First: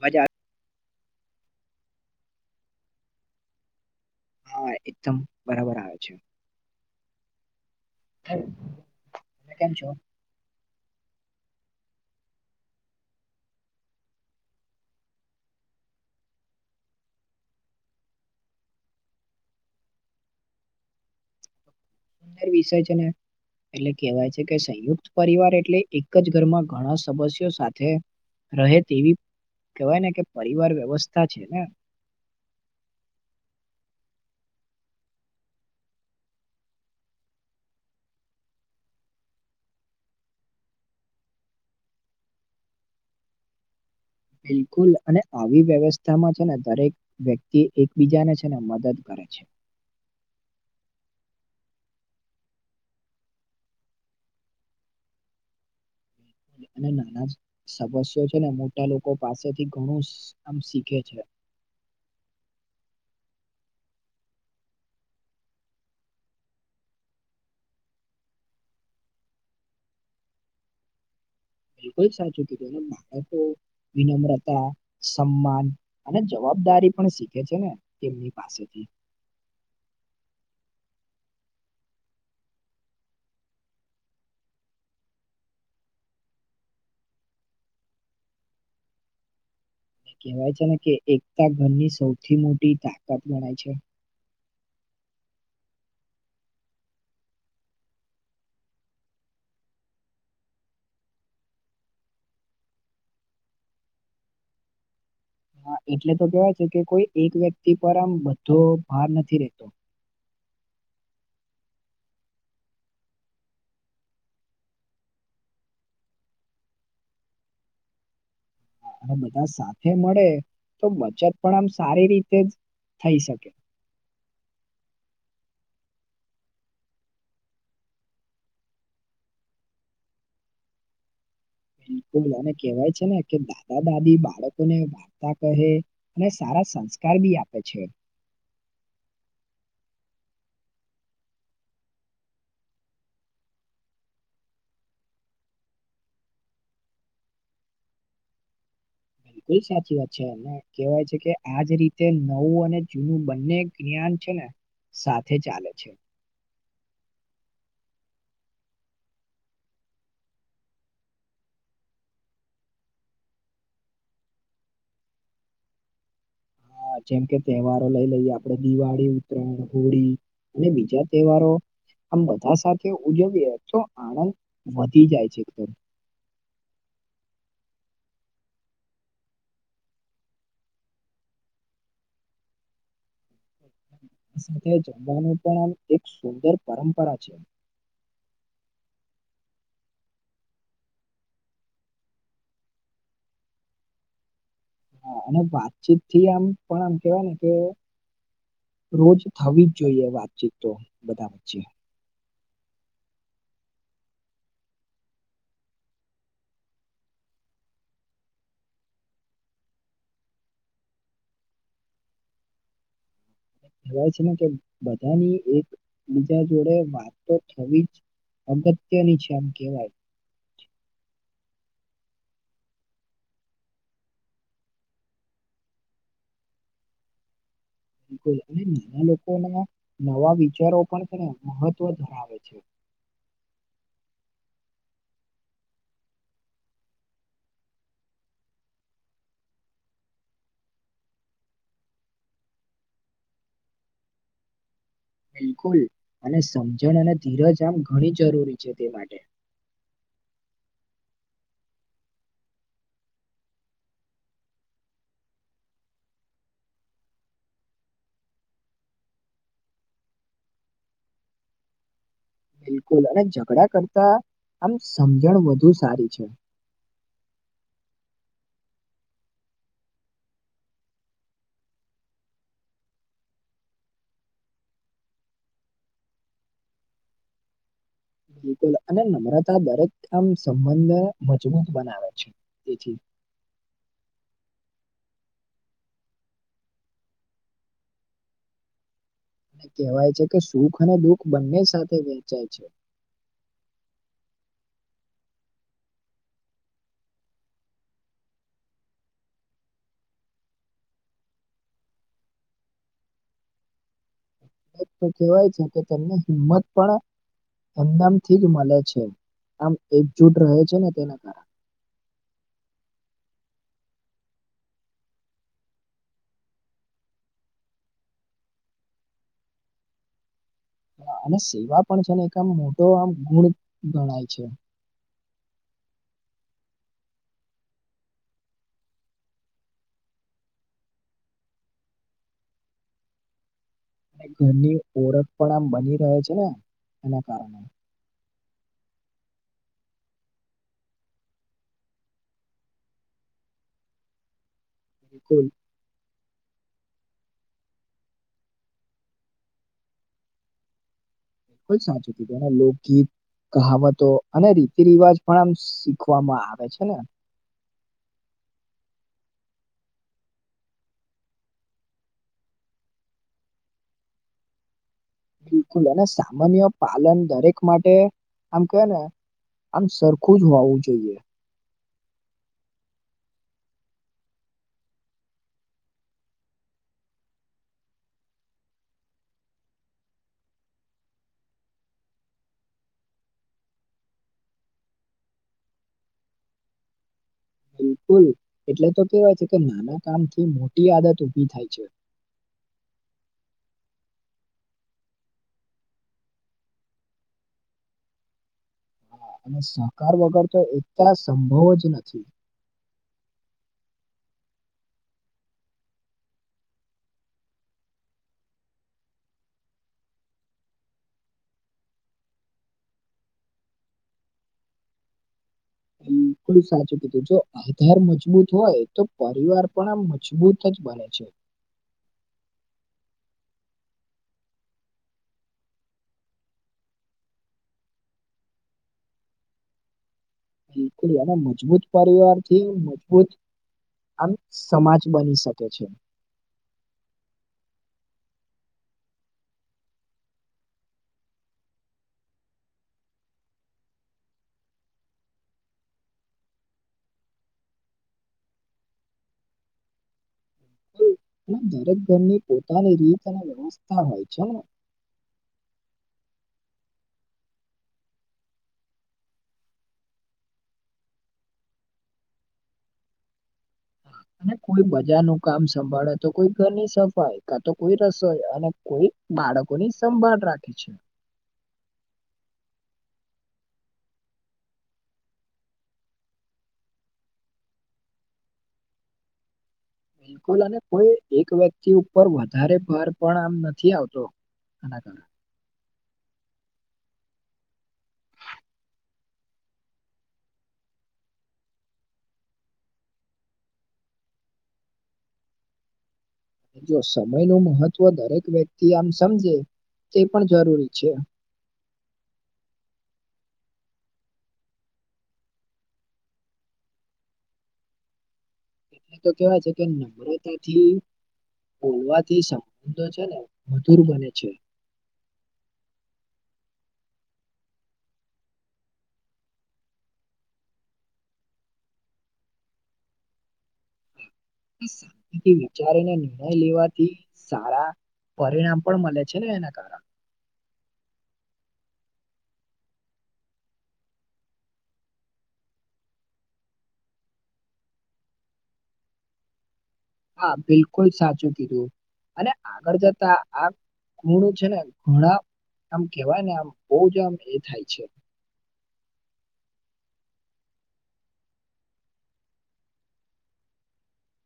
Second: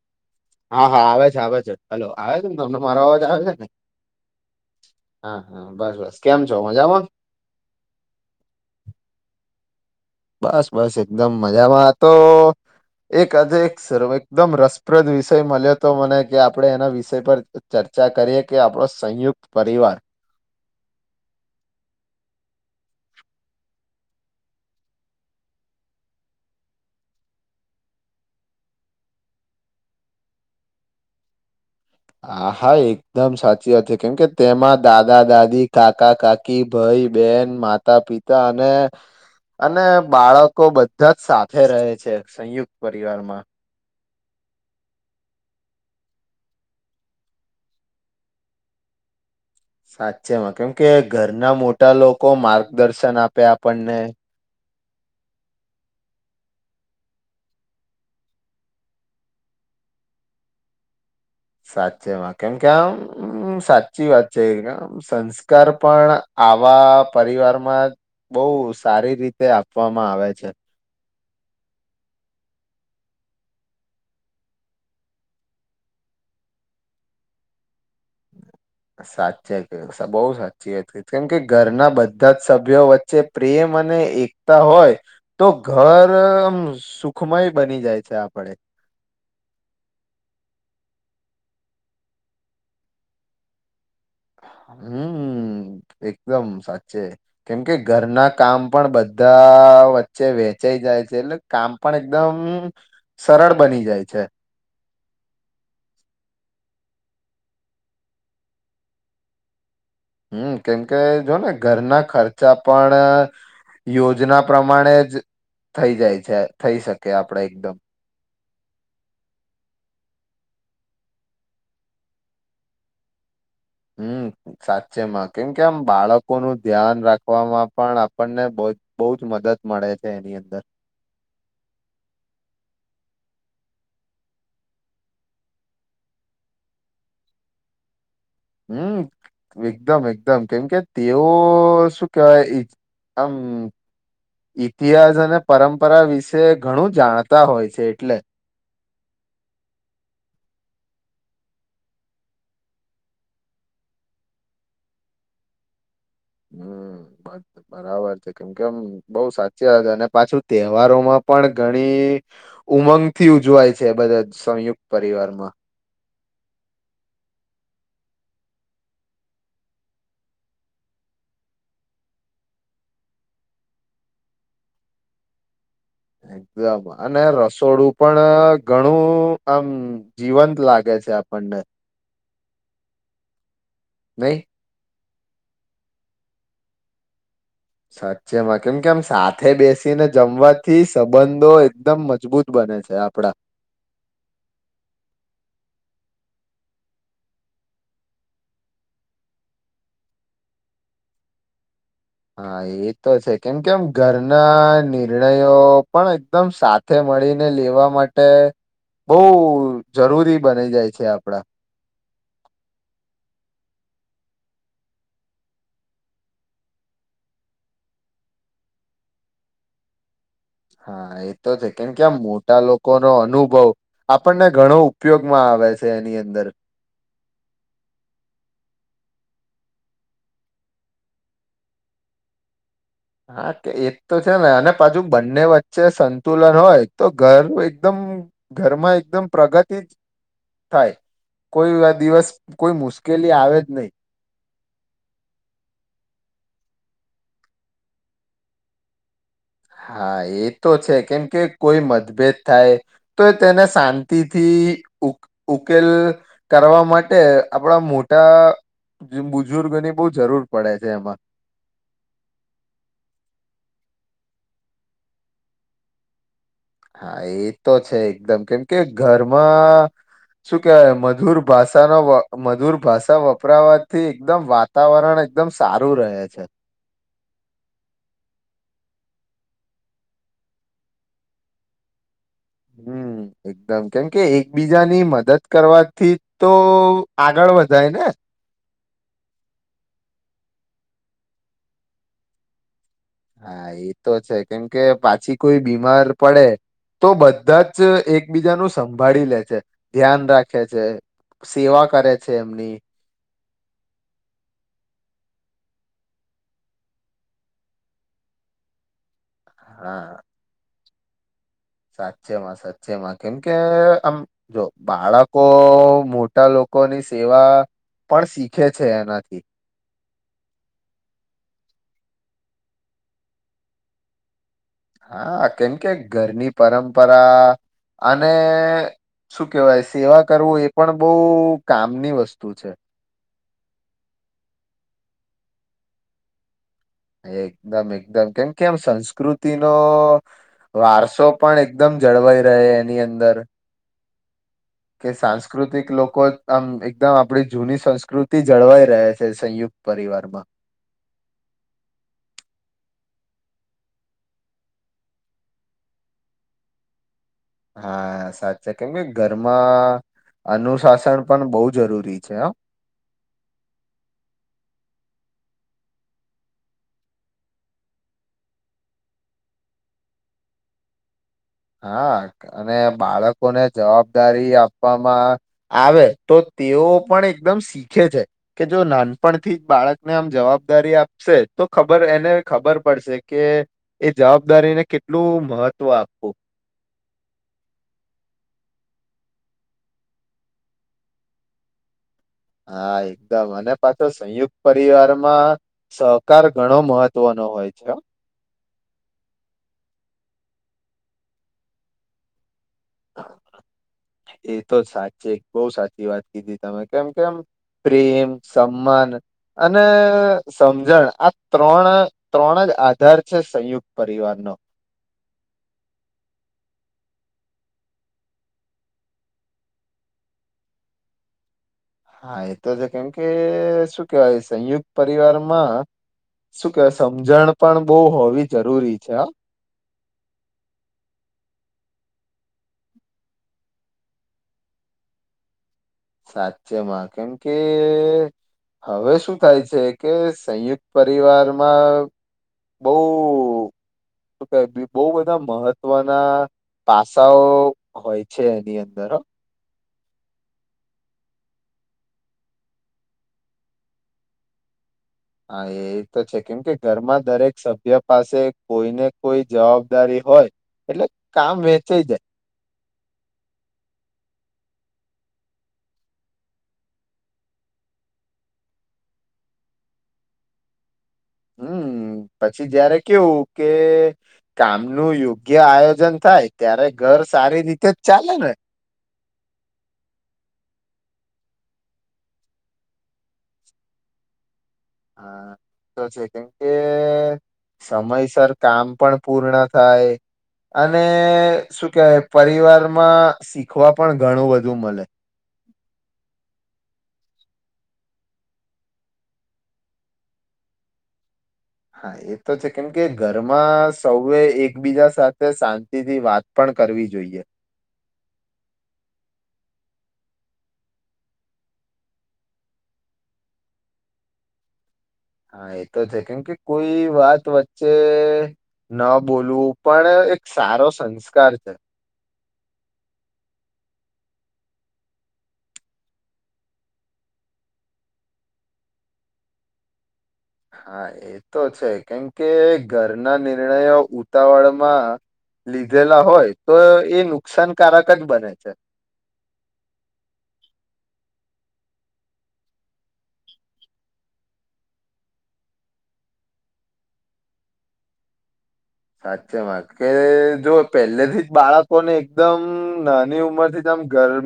મજા. હા, હા આવે છે, આવે છે, હલો, આવે છેને. તમને મારો અવાજ આવે છેને. હા એકદમ હા, હા બરાબર આવે બસ, છે બસ કેમ છો? મજામાં [unintelligible] તમે કેમ છો. બસ, બસ એકદમ મજામાં તો એક આજે એક સર્વે એકદમ રસપ્રદ વિષય મળ્યો હતો, મને કે આપડણે એના વિષય પર ચર્ચા ચર્ચા કરીએ, કે આપડો સંયુક્ત પરિવાર ર વિષય છેને. એટલે કેહેવાય છે, કે સંયુક્ત પરિવાર એટલે એક જ ઘરમા ઘણા સદસ્યો સાથે રહે, તેવી કેવાય ને કે પરિવાર વ્યવસ્થા છેને. આ હા એકદમ સાચી વાત છે, કેમ કે તેમાં દાદા, દાદી કાકા, કાકી ભઈ અલી, બોન નમાતા પિતા અને અને બાળકો બધા જ સાથે રહે છે. સંયુક્ત પરિવારમાં બિલકુલ અને આવી વ્યવસ્થામાં છેને, દરેક વ્યક્તિ એકબીજાને છે, ને મદદ કરે છે. સાચેમાં કેમ કે ઘરના મોટા લોકો, માર્ગદર્શન આપે આપણને અને નાના સમસ્યો છે, ને મોટા લોકો પાસેથી ઘણું આમ શીખે છે. સાચેમાં કેમ કે આમ સાચી વાત છે, એ સંસ્કાર પણ આવા પરિવારમા બહુ, સારી રીતે આપવામાં આવે છે. બિલકુલ સાચું કીધું, માનતો વિનમ્રતા સન્માન અને જવાબ. જવાબદારી પણ શીખે છેને. સાચે, કે [unintelligible] બહુ સાચી હતી, ને કેમ કે ઘરના બધા જ સભ્યો, વચ્ચે પ્રેમ અને એકતા હોય. તો ઘર આમ સુખમય બની જાય છે, આપડે કહેવાય છેને, કે એકતા ઘરની સૌથી મોટી તાકાત ગણાય છે. હમ્મ. એકદમ સાચે, કેમ કે ઘરના કામ પણ બધા વચ્ચે વેચાઈ વેચાઈ જાય છે, એટલે કામ પણ એકદમ સરળ બની જાય છે. હા, એટલે તો કેવાય છે, કે કોઈ એક વ્યક્તિ પર આમ બધો ભાર નથી, રેતો હમ કેમકે જોને ઘરના ખર્ચા પણ યોજના પ્રમાણે જ થઈ જાય છે થઈ શકે આપડે એકદમ અને બધા સાથે મળે તો બચત પણ આમ સારી રીતે જ થઈ શકે હમ સાચેમાં કેમ કે આમ બાળકો નું ધ્યાન રાખવામાં પણ આપણને બ બહુ જ મદદ મળે છે એની અંદર બિલકુલ અને કહેવાય છે ને કે દાદા દાદી બાળકોને વાર્તા કહે અને સારા સંસ્કાર બી આપે છે હમ એકદમ એકદમ કેમ કે તેઓ શું કેવાય એ આમ ઇતિહાસ અને પરંપરા વિશે ઘણું જાણતા હોય છે એટલે બિલકુલ સાચી વાત છે અને કહેવાય છે કે આજ રીતે નવું અને જૂનું બંને જ્ઞાન છે ને સાથે ચાલે છે હમ બસ બરાબર છે કેમ કે આમ બઉ સાચી વાત અને પાછું તહેવારોમાં પણ ઘણી ઉમંગથી ઉજવાય છે બધા સંયુક્ત પરિવારમાં હા જેમ કે તહેવારો લઈ લઈએ આપડે દિવાળી, ઉતરાયણ, હોળી અને બીજા તહેવારો આમ બધા સાથે ઉજવીએ તો આનંદ વધી જાય છે એકદમ એકદમ અને રસોડું પણ ઘણું આમ જીવંત લાગે છે આપણને નહી સાથે જમવાનું પણ આમ એક સુંદર પરંપરા છે સાચેમાં કેમ કે આમ સાથે બેસીને જમવાથી સંબંધો એકદમ મજબૂત બ ને છે આપડા હા અને વાતચીત થી આમ પણ આમ કેવાય ને કે રોજ થવી જ જોઈએ વાતચીત તો બધા વચ્ચે હા એ તો છે કેમ કેમ ઘરના નિર્ણયો પણ એકદમ સાથે મળીને લેવા માટે બઉ જરૂરી બની જાય છે આપડા કહેવાય છે ને કે બધાની એક બીજા જોડે વાત તો થવી જ અગત્યની છે આમ કેવાય હા એ તો છે કેમ કે આ મોટા લોકો નો અનુભવ આપણને ઘણો ઉપયોગમાં આવે છે એની અંદર બિલકુલ અને નાના લોકોના નવા વિચારો પણને મહત્વ ધરાવે છે હા કે એજ તો છે ને અને પાછુ બંને વચ્ચે સંતુલન હોય તો ઘર નું એકદમ નું ઘરમાં એકદમ પ્રગતિ જ થાય કોઈ દિવસ કોઈ મુશ્કેલી આવે જ નઈ બિલકુલ અને સમજણ અને ધીરજ આમ ઘણી જરૂરી છે તે માટે હા એ તો છે કેમ કે કોઈ મતભેદ થાય તો તેને શાંતિથી ઉકેલ કરવા માટે આપડા મોટા બુજુર્ગોની બઉ જરૂર પડે છે એમાં [unintelligible] બિલકુલ અને ઝઘડા કરતા આમ સમજણ વધુ સારી છે હા એ તો છે એકદમ કેમ કે ઘરમાં શું કેવાય મધુર ભાષાનો વ મધુર ભાષા વપરાવાથી એકદમ વાતાવરણ એકદમ સારું રહે છે [unintelligible] બિલકુલ અને નમ્રતા દરેક આમ સંબંધ મજબૂત બનાવે છે તેથી હમ એકદમ કેમ કે એ બીજાની મદદ કરવાથી તો આગળ વધાય ને અને કહેવાય છે કે સુખ અને દુઃખ બંને સાથે વેચાય છે હા એતો છે કેમ કે પાછી કોઈ બીમાર પડે તો બધા જ એકબીજાનું સંભાળી લે છે ધ્યાન રાખે છે સેવા કરે છે એમની [unintelligible] એક તો કેવાય છે કે તેમને હિંમત પણ એમનામથી જ મળે છે આમ હા એકજુટ રહે છે ને તેના કારણે સાચેમાં સાચેમાં કેમ કે આમ જો બાળકો મોટા લોકો લોકોની સેવા પણ શીખે છે એનાથી અને સેવા પણ છે ને એક આમ મોટો આમ ગુણ ગણાય છે હા કેમ કે ઘરની પરંપરા અને શું કેહેવાય સેવા કરવું એ પણ બહુ કામની વસ્તુ છે ઘરની ઓળખ પણ આમ બની રહે છે ને એના કારણે એકદમ એકદમ કેમ કે આમ સંસ્કૃતિ નો વારસો પણ એકદમ જળવાઈ રહે એની અંદર કે બિલકુલ સાંસ્કૃતિક લોકો આમ એકદમ આપણી જૂની સંસ્કૃતિ જળવાઈ રહે છે સંયુક્ત પરિવારમાં ખૂબ જ જ સાચું તેના લોકગીત કહાવતો અને રીતિ રિવાજ પણ આમ શીખવામાં આવે છે ને હા સાચા કેમ કે ઘરમાં અનુશાસન પણ બહુ જરૂરી છે આમ [unintelligible] બિલકુલ અને સામાન્ય પાલન દરેક માટે આમ કે ને આમ સરખું જ હોવું જોઈએ હા અને બાળકોને જવાબદારી આપવામાં આવે તો તેઓ પણ એકદમ શીખે છે કે જો નાનપણથી જ બાળકને આમ જવાબદારી આપશે તો ખબર એને ખબર પડશે કે એ જવાબદારીને કેટલું મહત્વ આપ વુ [inaudible] બિલકુલ એટલે તો કેવાય છે કે નાના કામ થી મોટી આદત ઉભી થાય છે હા એકદમ અને પાછો સંયુક્ત પરિવારમાં સહકાર ઘણો મહત્વનો હોય છે હા અને સહકાર વગર તો એકતા સંભવ જ નથી [unintelligible] એ તો સાચે બહુ સાચી વાત કીધી તમે કેમ કેમ પ્રેમ સન્માન અને સમજણ આ ત્રણ ત્રણ જ આધાર છે સંયુક્ત પરિવાર નો હમ ખૂબ સાચું કીધું જો આધાર મજબૂત હોય તો પરિવાર પણ આ મજબૂત જ બને છે [unintelligible] હા એતો છે કેમ કે શું કેવાય સંયુક્ત પરિવારમાં શું કેવાય સમજણ પણ બહુ હોવી જરૂરી છેહો બિલકુલ એના મજબૂત પરિવાર થી મજબૂત આમ સમાજ બની શકે છે સાચ્યમાં કેમ કે હવે શું થાય છે કે સંયુક્ત પરિવારમાં બઉ શ કે બહ બધા મહત્વના પાસાઓ હોય છે એની અંદર બિલકુલ. અને દરેક ઘરની પોતાની રીત અને વ્યવસ્થા હોય છેને હા એ તો છે કેમ કે ઘરમાં દરેક સભ્ય પાસે કોઈને કોઈ જવાબદારી હોય એટલે કામ વેચાઈ જાય [inaudible] અને કોઈ બજાર નું કામ સંભાળે તો કોઈ ઘરની સફાઈ કા તો કોઈ રસોઈ અને કોઈ બા બાળકોની સંભાળ રાખે છે હમ પછી જયારે કેવું કે કામ નું યોગ્ય આયોજન થાય ત્યારે ઘર સારી રીતે જ ચાલે ને બિલકુલ અને કોઈ એક વ્યક્તિ ઉપર વધારે ભાર પણ આમ નથી આવતો આના કારણે હા તો છે કેમ કે સમયસર કામ પણ પૂર્ણ થાય અને શું કેવાય પરિવારમાં શીખવા પણ ઘણું બધું મળે [inaudible] જો સમય ન મહત્વ દરેક વ્યક્તિ આમ સમજે તે પણ જરૂરી છે હા એ તો છે કેમ કે ઘરમાં સૌએ એકબીજા સાથે શાંતિથી વાત પણ કરવી જોઈએ એટલે તો કેવા છે કે નમ્રતાથી બોલવાથી સંબંધો છે ને મધુર બને છે હા એતો છે કેમ કે કોઈ વાત વચ્ચે ન બોલવું પણ એક સારો સંસ્કાર છે શાંત વિચારીને નિર્ણય લેવાથી સારા પરિણામ પણ મળે છે ને એના કારણ હા એ તો છે કેમકે ઘરના નિર્ણયો ઉતાવળમાં લીધેલા હોય તો એ નુકસાનકારક જ બને છે હા બિલકુલ સાચું કીધું અને આગળ જતા આ ખુણ છે ને ઘણા આમ કેવાય ને આમ બહુ જ આમ એ થાય છે સાચેમાં કે જો પહેલેથી જ બાળકો ને એકદમ નાની ઉંમર થી જ ઘર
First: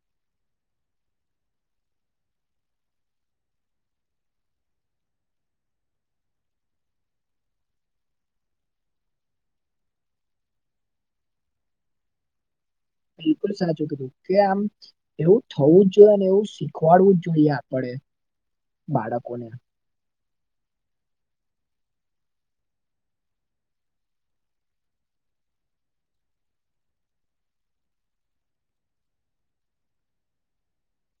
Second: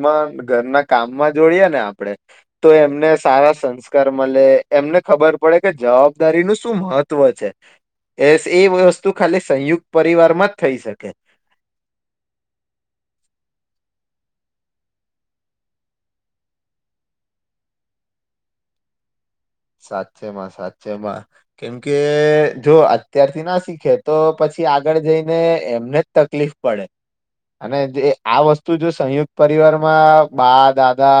ઘરના કામમાં જોઈએ ને આપડે તો એમને સારા સંસ્કાર મળે એમને ખબર પડે કે જવાબદારી નું શું મહત્વ છે એ એ વસ્તુ ખા સંયુક્ત પરિવારમાં જ થઈ શકે બિલકુલ સાચું કીધું કે આમ એવું થવું જ જોઈએ અને એવું શીખવાડવું જ જોઈએ આપે બાળકોને સાચે માં સાચેમાં કેમકે જો અત્યારથી ના શીખે તો પછી પછી આગળ જઈને એમને જ તકલીફ પડે અને જે આ વસ્તુ જો સંયુક્ત પરિવારમાં બા દાદા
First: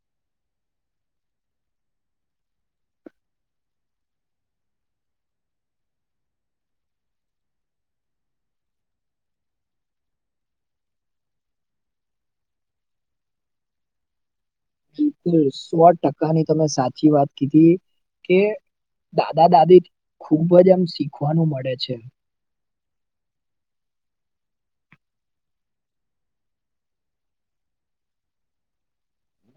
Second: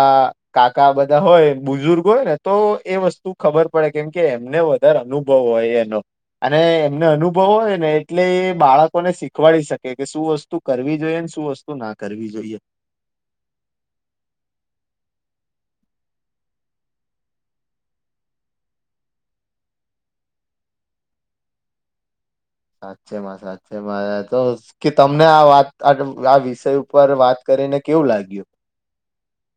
કાકા બધા હોય બુઝુર્ગ હોય ને તો એ વસ્તુ તું ખબર પડે કેમ કે એમને વધારે અનુભવ હોય એનો અને એમને અનુભવ હોય ને એટલે એ બાળકોને શીખવાડી શકે કે શું વસ્તુ કરવી જોઈએ શું વસ્તુ ના કરવી જોઈએ [inaudible] શુ સો ટકાની તમે સાચી વાત કીધી કે દાદા દાદી ખુબ જ એમ શીખવાનું મળે છે સાચેમાં સાચેમાં તો કે તમને આ વાત આ વિષય ઉપર વાત કરી કરીને કેવું લાગ્યું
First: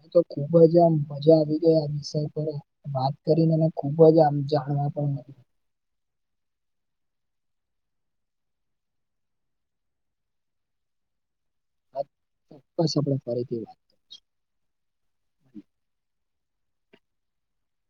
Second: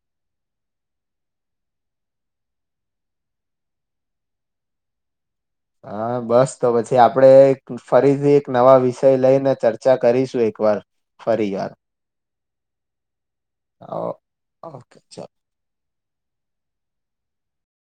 [inaudible] તો ખુબ જ આમ મજા આવી ગઈ આ વિષય પર વાત કરીને એને ખુબ જ આમ જાણવાનું પણ હા બસ તો પછી આપડે ફરીથી એક નવા વિષય લઈને ચર્ચા કરીશું એક એક વાર ફરી જાાર આ ચોક્કસ આપણે ફરીથી વાત કરીએ. ઓ ઓકે ચાલો